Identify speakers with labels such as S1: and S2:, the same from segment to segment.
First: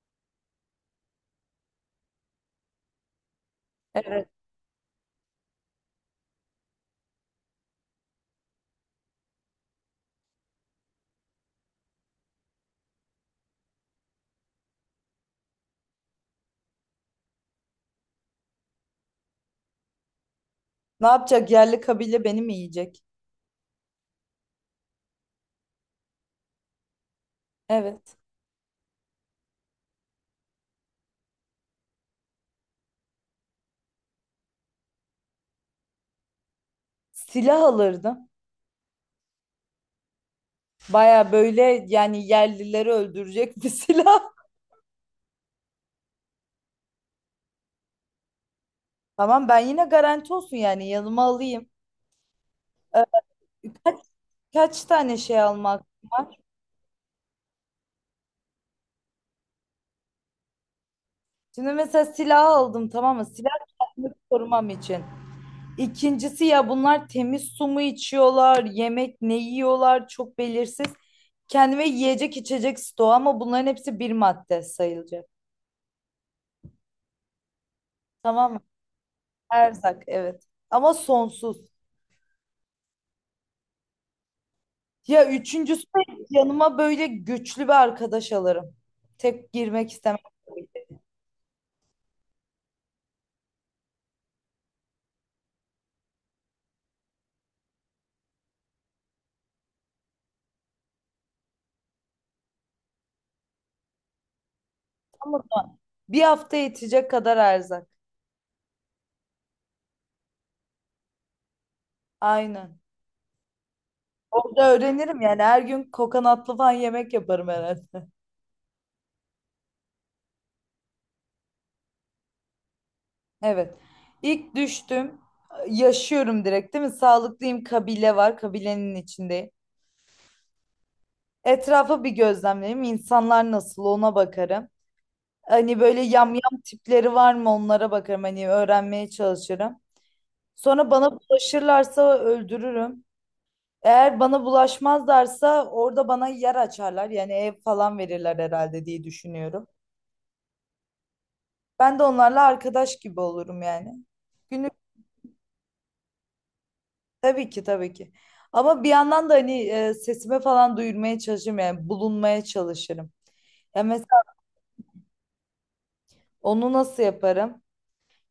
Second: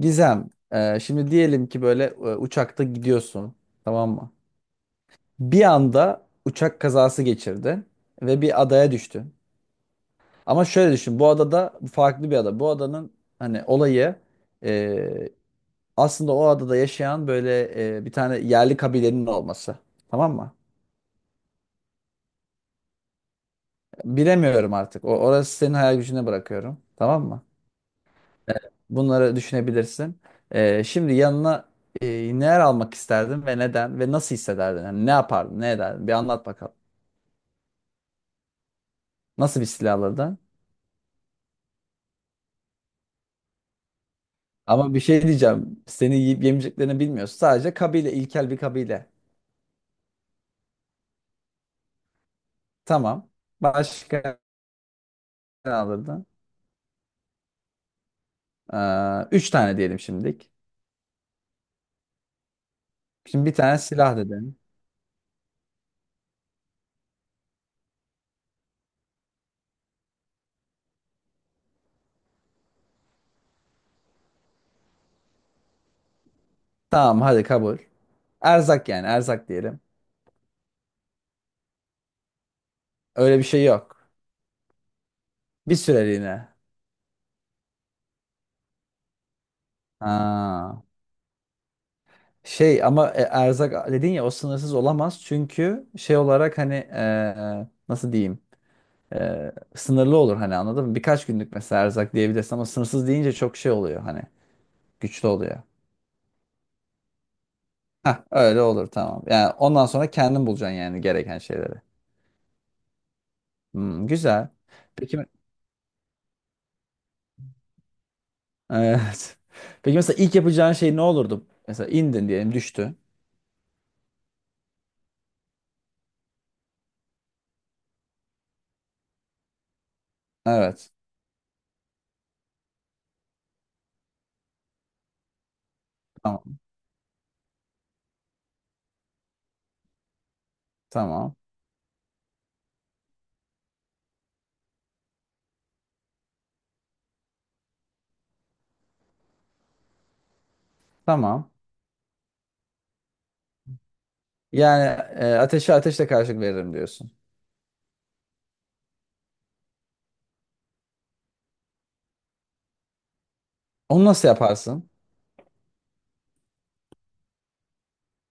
S1: Gizem, şimdi diyelim ki böyle uçakta gidiyorsun, tamam
S2: Evet.
S1: mı? Bir anda uçak kazası geçirdin ve bir adaya düştün. Ama şöyle düşün, bu adada farklı bir ada. Bu adanın hani olayı e, aslında o adada yaşayan böyle bir tane yerli kabilenin olması, tamam mı?
S2: Ne yapacak? Yerli kabile beni mi yiyecek?
S1: Bilemiyorum artık. Orası senin hayal gücüne bırakıyorum, tamam mı?
S2: Evet.
S1: Bunları düşünebilirsin. Şimdi yanına e, neler almak isterdin ve neden ve nasıl hissederdin? Yani ne yapardın, ne ederdin? Bir anlat bakalım.
S2: Silah alırdım.
S1: Nasıl bir silah alırdın?
S2: Baya böyle yani yerlileri öldürecek bir silah.
S1: Ama bir şey diyeceğim. Seni yiyip yemeyeceklerini bilmiyorsun. Sadece kabile, ilkel bir kabile.
S2: Tamam, ben yine garanti olsun yani yanıma alayım. Ee,
S1: Tamam.
S2: kaç,
S1: Başka
S2: kaç tane şey
S1: ne
S2: almak
S1: alırdın?
S2: var?
S1: Üç tane diyelim şimdilik.
S2: Şimdi mesela silah aldım, tamam mı?
S1: Şimdi
S2: Silah
S1: bir tane
S2: kendimi
S1: silah dedin.
S2: korumam için. İkincisi, ya bunlar temiz su mu içiyorlar, yemek ne yiyorlar, çok belirsiz. Kendime yiyecek içecek stoğu, ama bunların hepsi bir madde sayılacak.
S1: Tamam hadi kabul.
S2: Tamam.
S1: Erzak yani erzak diyelim.
S2: Erzak evet. Ama sonsuz.
S1: Öyle bir şey yok.
S2: Ya
S1: Bir
S2: üçüncüsü de
S1: süreliğine.
S2: yanıma böyle güçlü bir arkadaş alırım. Tek girmek istemem. Tabii
S1: Ha.
S2: ki.
S1: Şey ama erzak dedin ya o sınırsız olamaz çünkü şey olarak hani nasıl diyeyim sınırlı olur hani anladın mı? Birkaç günlük mesela erzak diyebilirsin ama sınırsız deyince çok şey oluyor hani güçlü
S2: Ama
S1: oluyor.
S2: da bir hafta yetecek kadar erzak.
S1: Hah öyle olur tamam. Yani ondan sonra kendin bulacaksın yani gereken şeyleri.
S2: Aynen.
S1: Hmm, güzel.
S2: Orada
S1: Peki
S2: öğrenirim
S1: me-
S2: yani, her gün kokonatlı falan yemek yaparım herhalde.
S1: evet. Peki mesela ilk yapacağın şey ne olurdu? Mesela indin diyelim düştü.
S2: Evet. İlk düştüm. Yaşıyorum direkt, değil mi? Sağlıklıyım, kabile var. Kabilenin içindeyim.
S1: Evet.
S2: Etrafa bir gözlemleyeyim. İnsanlar nasıl, ona bakarım. Hani böyle
S1: Tamam.
S2: yamyam tipleri var mı, onlara bakarım. Hani öğrenmeye çalışırım. Sonra bana
S1: Tamam.
S2: bulaşırlarsa öldürürüm. Eğer bana bulaşmazlarsa orada bana yer açarlar. Yani ev falan verirler herhalde diye düşünüyorum.
S1: Tamam.
S2: Ben de onlarla arkadaş gibi olurum yani. Günlük
S1: Yani ateşe ateşle karşılık veririm diyorsun.
S2: tabii ki tabii ki. Ama bir yandan da hani sesimi falan duyurmaya çalışırım yani bulunmaya çalışırım. Ya
S1: Onu
S2: mesela
S1: nasıl yaparsın?
S2: onu nasıl yaparım?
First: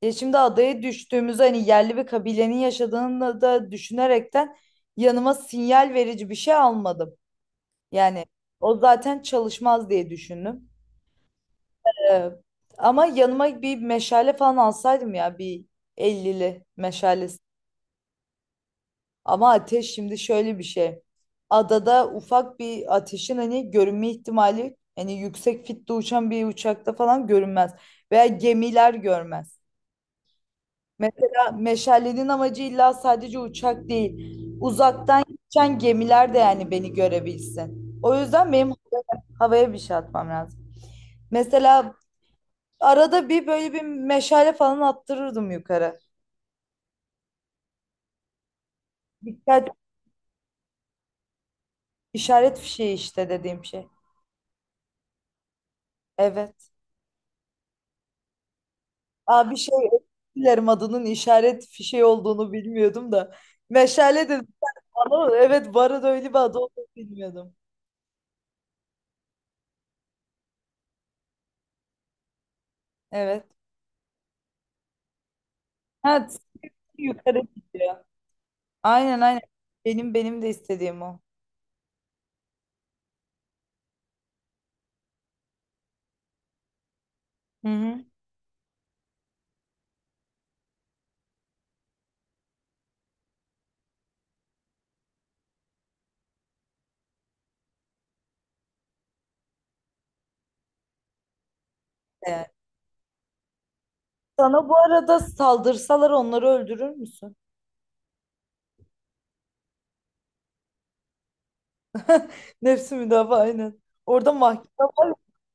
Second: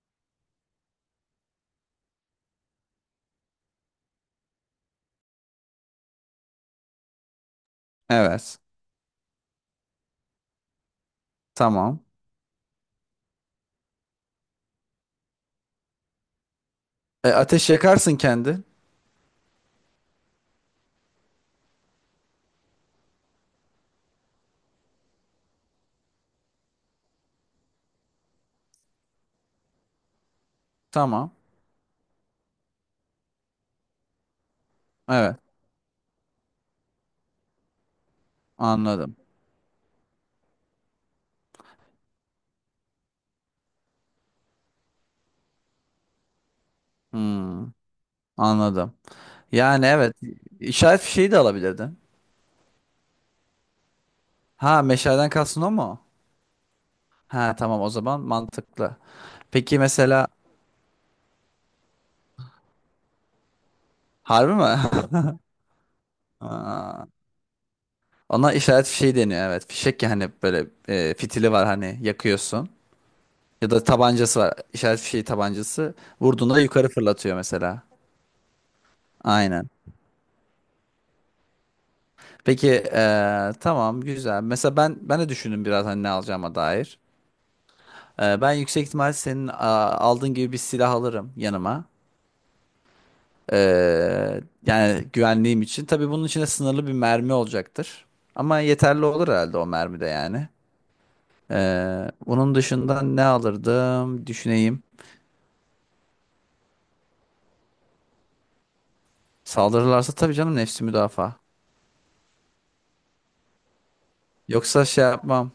S2: Ya şimdi adaya düştüğümüzde, hani yerli bir kabilenin yaşadığını da düşünerekten, yanıma sinyal verici bir şey almadım. Yani
S1: Evet.
S2: o zaten çalışmaz diye düşündüm.
S1: Tamam.
S2: Ee, ama yanıma bir meşale falan alsaydım, ya bir 50'li
S1: E,
S2: meşalesi.
S1: ateş yakarsın kendin.
S2: Ama ateş şimdi şöyle bir şey. Adada ufak bir ateşin hani görünme ihtimali, hani yüksek fitte uçan bir uçakta falan görünmez. Veya gemiler görmez.
S1: Tamam.
S2: Mesela meşalenin amacı illa sadece uçak değil. Uzaktan
S1: Evet.
S2: geçen gemiler de yani beni görebilsin. O yüzden benim
S1: Anladım.
S2: havaya bir şey atmam lazım. Mesela arada bir böyle bir meşale falan attırırdım yukarı.
S1: Hmm, anladım.
S2: Dikkat
S1: Yani evet. işaret fişeği de alabilirdin.
S2: işaret fişeği işte dediğim şey.
S1: Ha meşaleden kalsın o mu?
S2: Evet.
S1: Ha tamam o zaman mantıklı.
S2: Aa, bir şey
S1: Peki mesela
S2: dilerim, adının işaret fişeği olduğunu bilmiyordum da. Meşale dedim.
S1: harbi mi?
S2: Ama evet, bu arada öyle bir adı olduğunu
S1: Aa,
S2: bilmiyordum.
S1: ona işaret fişeği deniyor evet. Fişek yani böyle fitili var hani yakıyorsun.
S2: Evet.
S1: Ya da tabancası var. İşaret fişeği tabancası.
S2: Ha,
S1: Vurduğunda yukarı fırlatıyor
S2: yukarı
S1: mesela.
S2: gidiyor. Aynen aynen.
S1: Aynen.
S2: Benim de istediğim o.
S1: Peki tamam güzel. Mesela ben de düşündüm biraz hani ne alacağıma dair.
S2: Hı hı.
S1: Ben yüksek ihtimal senin aldığın gibi bir silah alırım yanıma. Eee, Yani güvenliğim için. Tabii bunun içinde sınırlı bir mermi olacaktır. Ama yeterli olur herhalde o mermi de yani.
S2: Yani.
S1: Onun dışında ne alırdım
S2: Sana bu
S1: düşüneyim.
S2: arada saldırsalar onları öldürür müsün?
S1: Saldırırlarsa tabii canım nefsi müdafaa.
S2: Nefsi müdafaa, aynen. Orada mahkeme
S1: Yoksa şey
S2: var.
S1: yapmam.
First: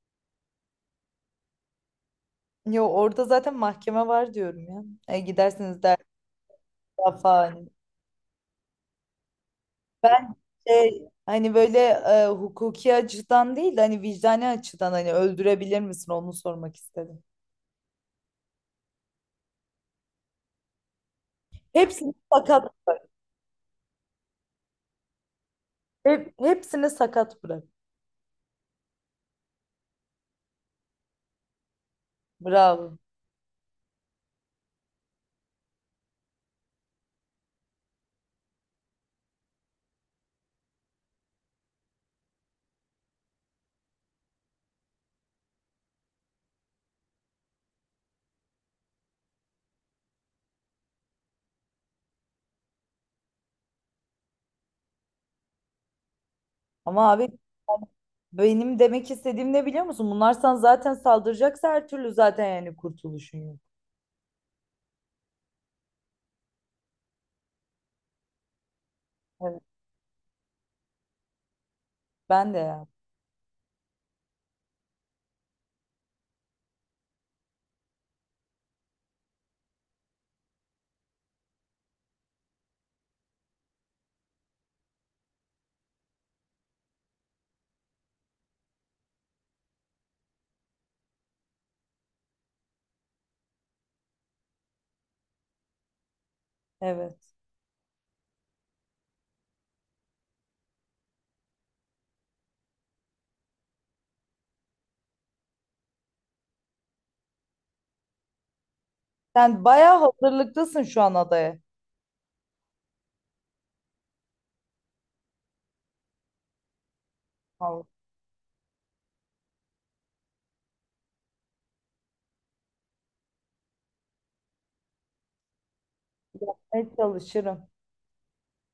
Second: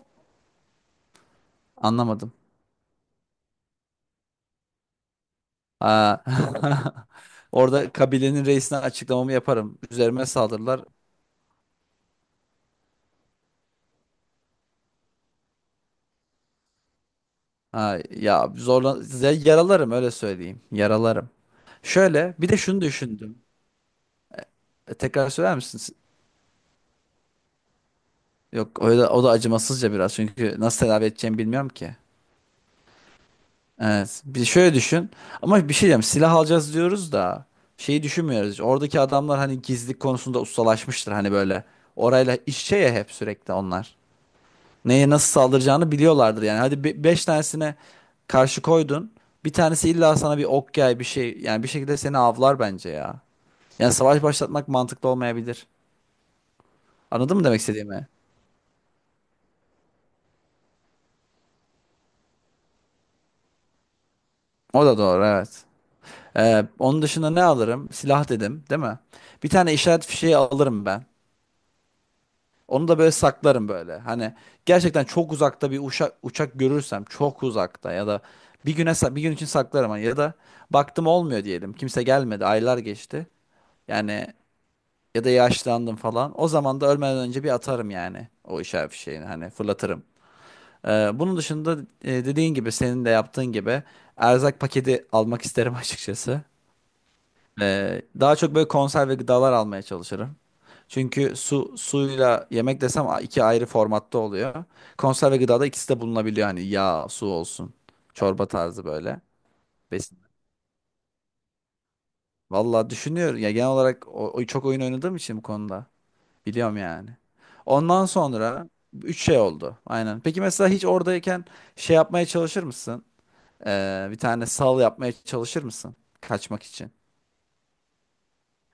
S1: Anlamadım.
S2: Yo, orada zaten mahkeme var diyorum ya. E, gidersiniz der
S1: Aa,
S2: falan.
S1: orada kabilenin reisine açıklamamı yaparım. Üzerime
S2: Ben
S1: saldırırlar.
S2: şey, hani böyle hukuki açıdan değil de hani vicdani açıdan hani öldürebilir misin, onu sormak istedim.
S1: Ha, ya zorlan size yaralarım öyle söyleyeyim. Yaralarım.
S2: Hepsini
S1: Şöyle bir de
S2: sakat
S1: şunu
S2: bırak.
S1: düşündüm. E, tekrar söyler misin?
S2: Hepsini sakat bırak.
S1: Yok o da acımasızca biraz çünkü nasıl tedavi edeceğimi bilmiyorum ki.
S2: Bravo.
S1: Evet. Bir şöyle düşün. Ama bir şey diyeceğim. Silah alacağız diyoruz da şeyi düşünmüyoruz hiç. Oradaki adamlar hani gizlilik konusunda ustalaşmıştır hani böyle. Orayla iç içe ya hep sürekli onlar. Neye nasıl saldıracağını biliyorlardır yani. Hadi beş tanesine karşı koydun. Bir tanesi illa sana bir ok yay bir şey yani bir şekilde seni avlar bence ya. Yani savaş başlatmak mantıklı olmayabilir.
S2: Ama abi,
S1: Anladın mı demek istediğimi?
S2: benim demek istediğim ne biliyor musun? Bunlar sana zaten saldıracaksa her türlü, zaten yani kurtuluşun yok.
S1: O da doğru evet. Onun dışında ne alırım? Silah dedim, değil mi? Bir
S2: Evet.
S1: tane işaret fişeği alırım ben.
S2: Ben de ya.
S1: Onu da böyle saklarım böyle. Hani gerçekten çok uzakta bir uçak görürsem çok uzakta ya da bir bir gün için saklarım hani ya da baktım olmuyor diyelim. Kimse gelmedi, aylar geçti. Yani ya da yaşlandım falan. O zaman da ölmeden önce bir atarım yani o işaret fişeğini hani fırlatırım. Bunun dışında dediğin gibi senin de yaptığın gibi erzak paketi almak isterim açıkçası.
S2: Evet.
S1: Daha çok böyle konserve gıdalar almaya çalışırım. Çünkü suyla yemek desem iki ayrı formatta oluyor. Konserve gıdada ikisi de bulunabiliyor hani yağ, su olsun. Çorba tarzı böyle.
S2: Sen bayağı
S1: Besin.
S2: hazırlıklısın şu an adaya.
S1: Vallahi düşünüyorum ya genel olarak çok oyun oynadığım için bu konuda biliyorum yani.
S2: Vallahi.
S1: Ondan sonra üç şey oldu. Aynen. Peki mesela hiç oradayken şey yapmaya çalışır mısın? Bir tane sal yapmaya çalışır mısın? Kaçmak için.
S2: Evet, çalışırım.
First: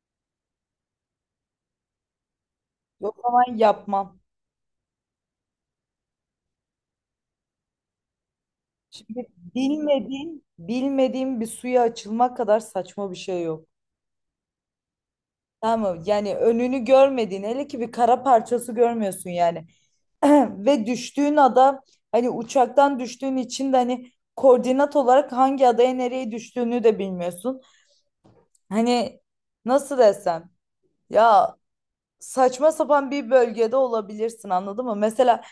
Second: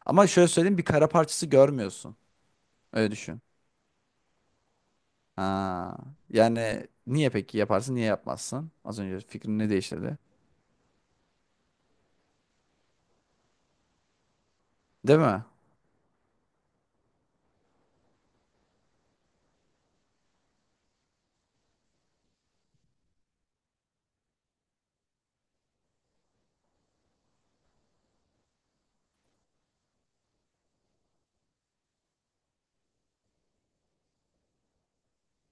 S1: Ama şöyle söyleyeyim bir kara parçası görmüyorsun. Öyle
S2: O
S1: düşün.
S2: zaman yapmam.
S1: Ha, yani niye peki yaparsın niye yapmazsın? Az önce
S2: Şimdi
S1: fikrini ne değiştirdi?
S2: bilmediğin bir suya açılmak kadar saçma bir şey yok.
S1: Değil mi?
S2: Tamam mı? Yani önünü görmediğin, hele ki bir kara parçası görmüyorsun yani. Ve düştüğün ada, hani uçaktan düştüğün için de hani koordinat olarak hangi adaya nereye düştüğünü de bilmiyorsun. Hani nasıl desem, ya saçma sapan bir bölgede olabilirsin, anladın mı? Mesela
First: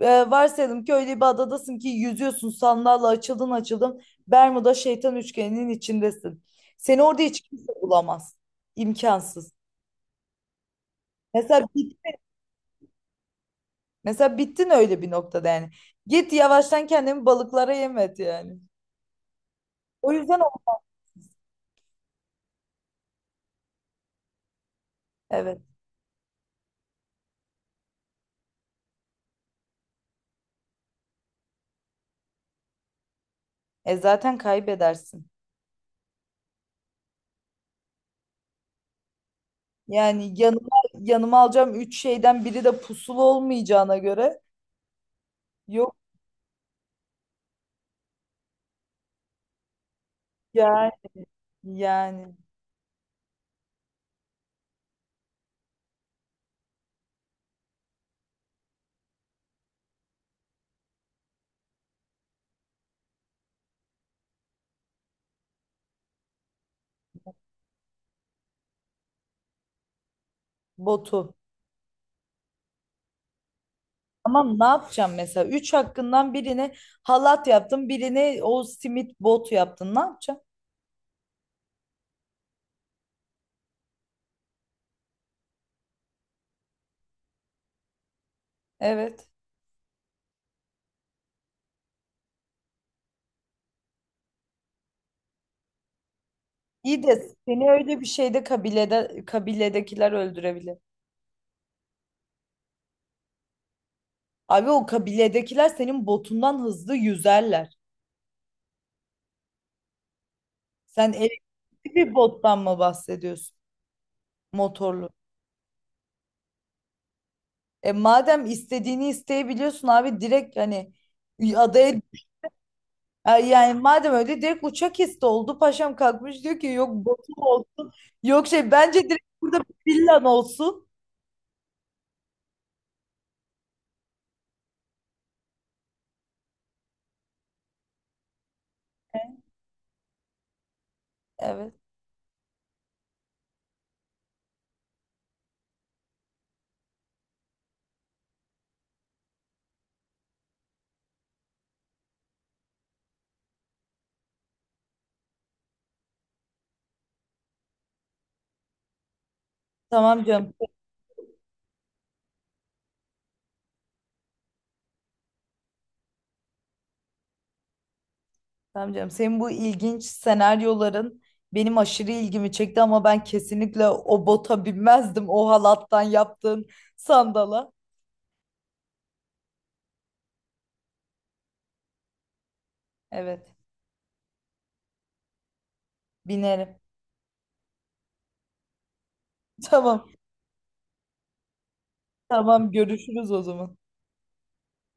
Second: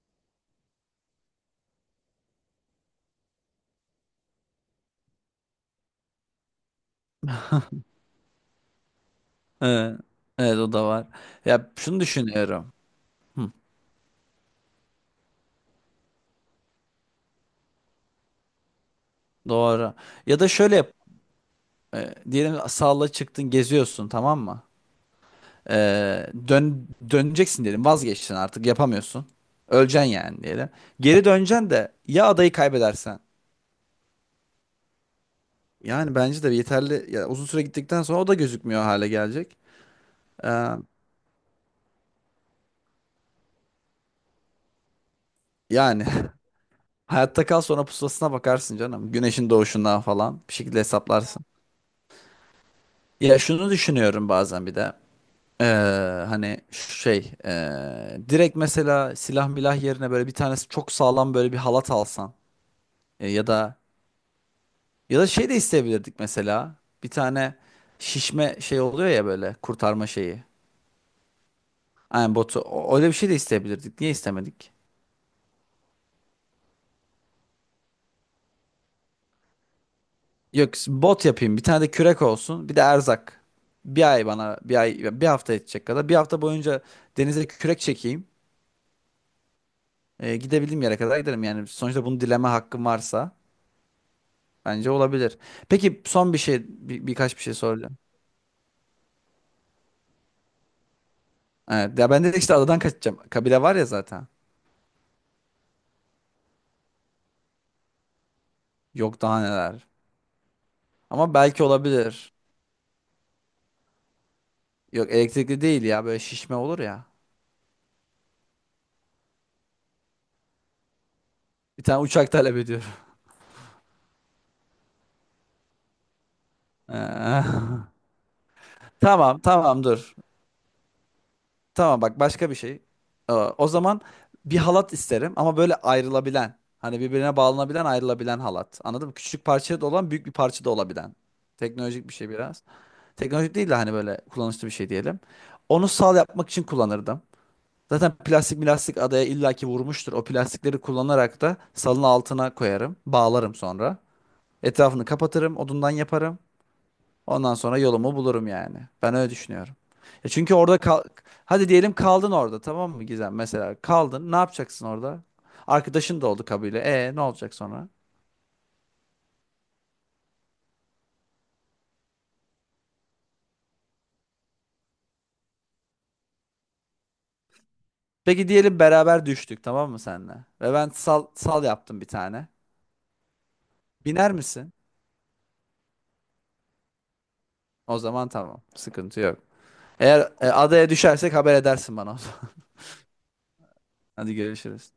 S2: varsayalım ki öyle bir adadasın ki yüzüyorsun, sandalla açıldın, Bermuda şeytan üçgeninin içindesin. Seni orada hiç kimse bulamaz. İmkansız.
S1: Evet, evet o da var.
S2: Mesela
S1: Ya şunu düşünüyorum. Hı,
S2: mesela bittin öyle bir noktada yani. Git yavaştan kendini balıklara yem et yani.
S1: doğru.
S2: O yüzden
S1: Ya da
S2: o-
S1: şöyle yap. Diyelim salla çıktın geziyorsun tamam mı?
S2: evet.
S1: Döneceksin diyelim vazgeçtin artık yapamıyorsun. Öleceksin yani diyelim. Geri döneceksin de ya adayı kaybedersen.
S2: E zaten kaybedersin.
S1: Yani bence de yeterli ya uzun süre gittikten sonra o da gözükmüyor hale gelecek.
S2: Yani
S1: Ee,
S2: yanıma alacağım üç şeyden biri de pusulu olmayacağına göre yok
S1: Yani hayatta kal sonra pusulasına bakarsın canım. Güneşin doğuşundan falan bir şekilde
S2: yani,
S1: hesaplarsın.
S2: yani
S1: Ya şunu düşünüyorum bazen bir de. Ee, Hani direkt mesela silah milah yerine böyle bir tanesi çok sağlam böyle bir halat alsan. E, ya da şey de isteyebilirdik mesela bir tane şişme şey oluyor ya böyle kurtarma şeyi.
S2: botu.
S1: Aynen botu. Öyle bir şey de isteyebilirdik. Niye
S2: Ama ne
S1: istemedik?
S2: yapacağım mesela? Üç hakkından birini halat yaptın, birini o simit bot yaptın. Ne yapacağım?
S1: Yok bot yapayım. Bir tane de kürek olsun. Bir de erzak. Bir ay bir hafta yetecek kadar. Bir hafta boyunca denize kürek çekeyim.
S2: Evet.
S1: Gidebildiğim yere kadar giderim. Yani sonuçta bunu dileme hakkım varsa bence olabilir. Peki son bir şey
S2: İyi de
S1: birkaç bir şey
S2: seni
S1: soracağım.
S2: öyle bir şeyde kabilede, kabiledekiler öldürebilir.
S1: Evet, ya ben de işte adadan kaçacağım. Kabile var ya zaten.
S2: Abi, o kabiledekiler senin botundan hızlı yüzerler.
S1: Yok daha neler.
S2: Sen
S1: Ama belki
S2: elektrikli bir
S1: olabilir.
S2: bottan mı bahsediyorsun? Motorlu.
S1: Yok elektrikli değil ya böyle şişme olur ya.
S2: E madem istediğini isteyebiliyorsun abi, direkt hani
S1: Bir tane
S2: adaya.
S1: uçak talep ediyorum.
S2: Ay, yani madem öyle direkt uçak isti oldu. Paşam kalkmış diyor ki yok botum
S1: Ee,
S2: olsun. Yok şey, bence direkt
S1: tamam
S2: burada
S1: tamam
S2: bir
S1: dur.
S2: villan olsun.
S1: Tamam bak başka bir şey. O zaman bir halat isterim ama böyle ayrılabilen. Hani birbirine bağlanabilen ayrılabilen halat. Anladın mı? Küçük parça da olan büyük bir parça da olabilen.
S2: Evet.
S1: Teknolojik bir şey biraz. Teknolojik değil de hani böyle kullanışlı bir şey diyelim. Onu sal yapmak için kullanırdım. Zaten plastik milastik adaya illaki vurmuştur. O plastikleri kullanarak da salın altına koyarım. Bağlarım sonra. Etrafını kapatırım. Odundan yaparım. Ondan sonra yolumu bulurum yani. Ben öyle düşünüyorum.
S2: Tamam
S1: Ya
S2: canım.
S1: çünkü orada kal hadi diyelim kaldın orada tamam mı Gizem? Mesela kaldın ne yapacaksın orada? Arkadaşın da oldu kabile. E ne olacak sonra?
S2: Tamam canım. Senin bu ilginç senaryoların benim aşırı ilgimi çekti ama ben kesinlikle o bota binmezdim. O halattan yaptığın sandala.
S1: Peki diyelim beraber düştük tamam mı senle? Ve ben sal yaptım bir tane.
S2: Evet.
S1: Biner misin?
S2: Binerim.
S1: O zaman tamam. Sıkıntı yok.
S2: Tamam.
S1: Eğer adaya düşersek haber edersin bana o zaman.
S2: Tamam, görüşürüz o zaman.
S1: Hadi görüşürüz.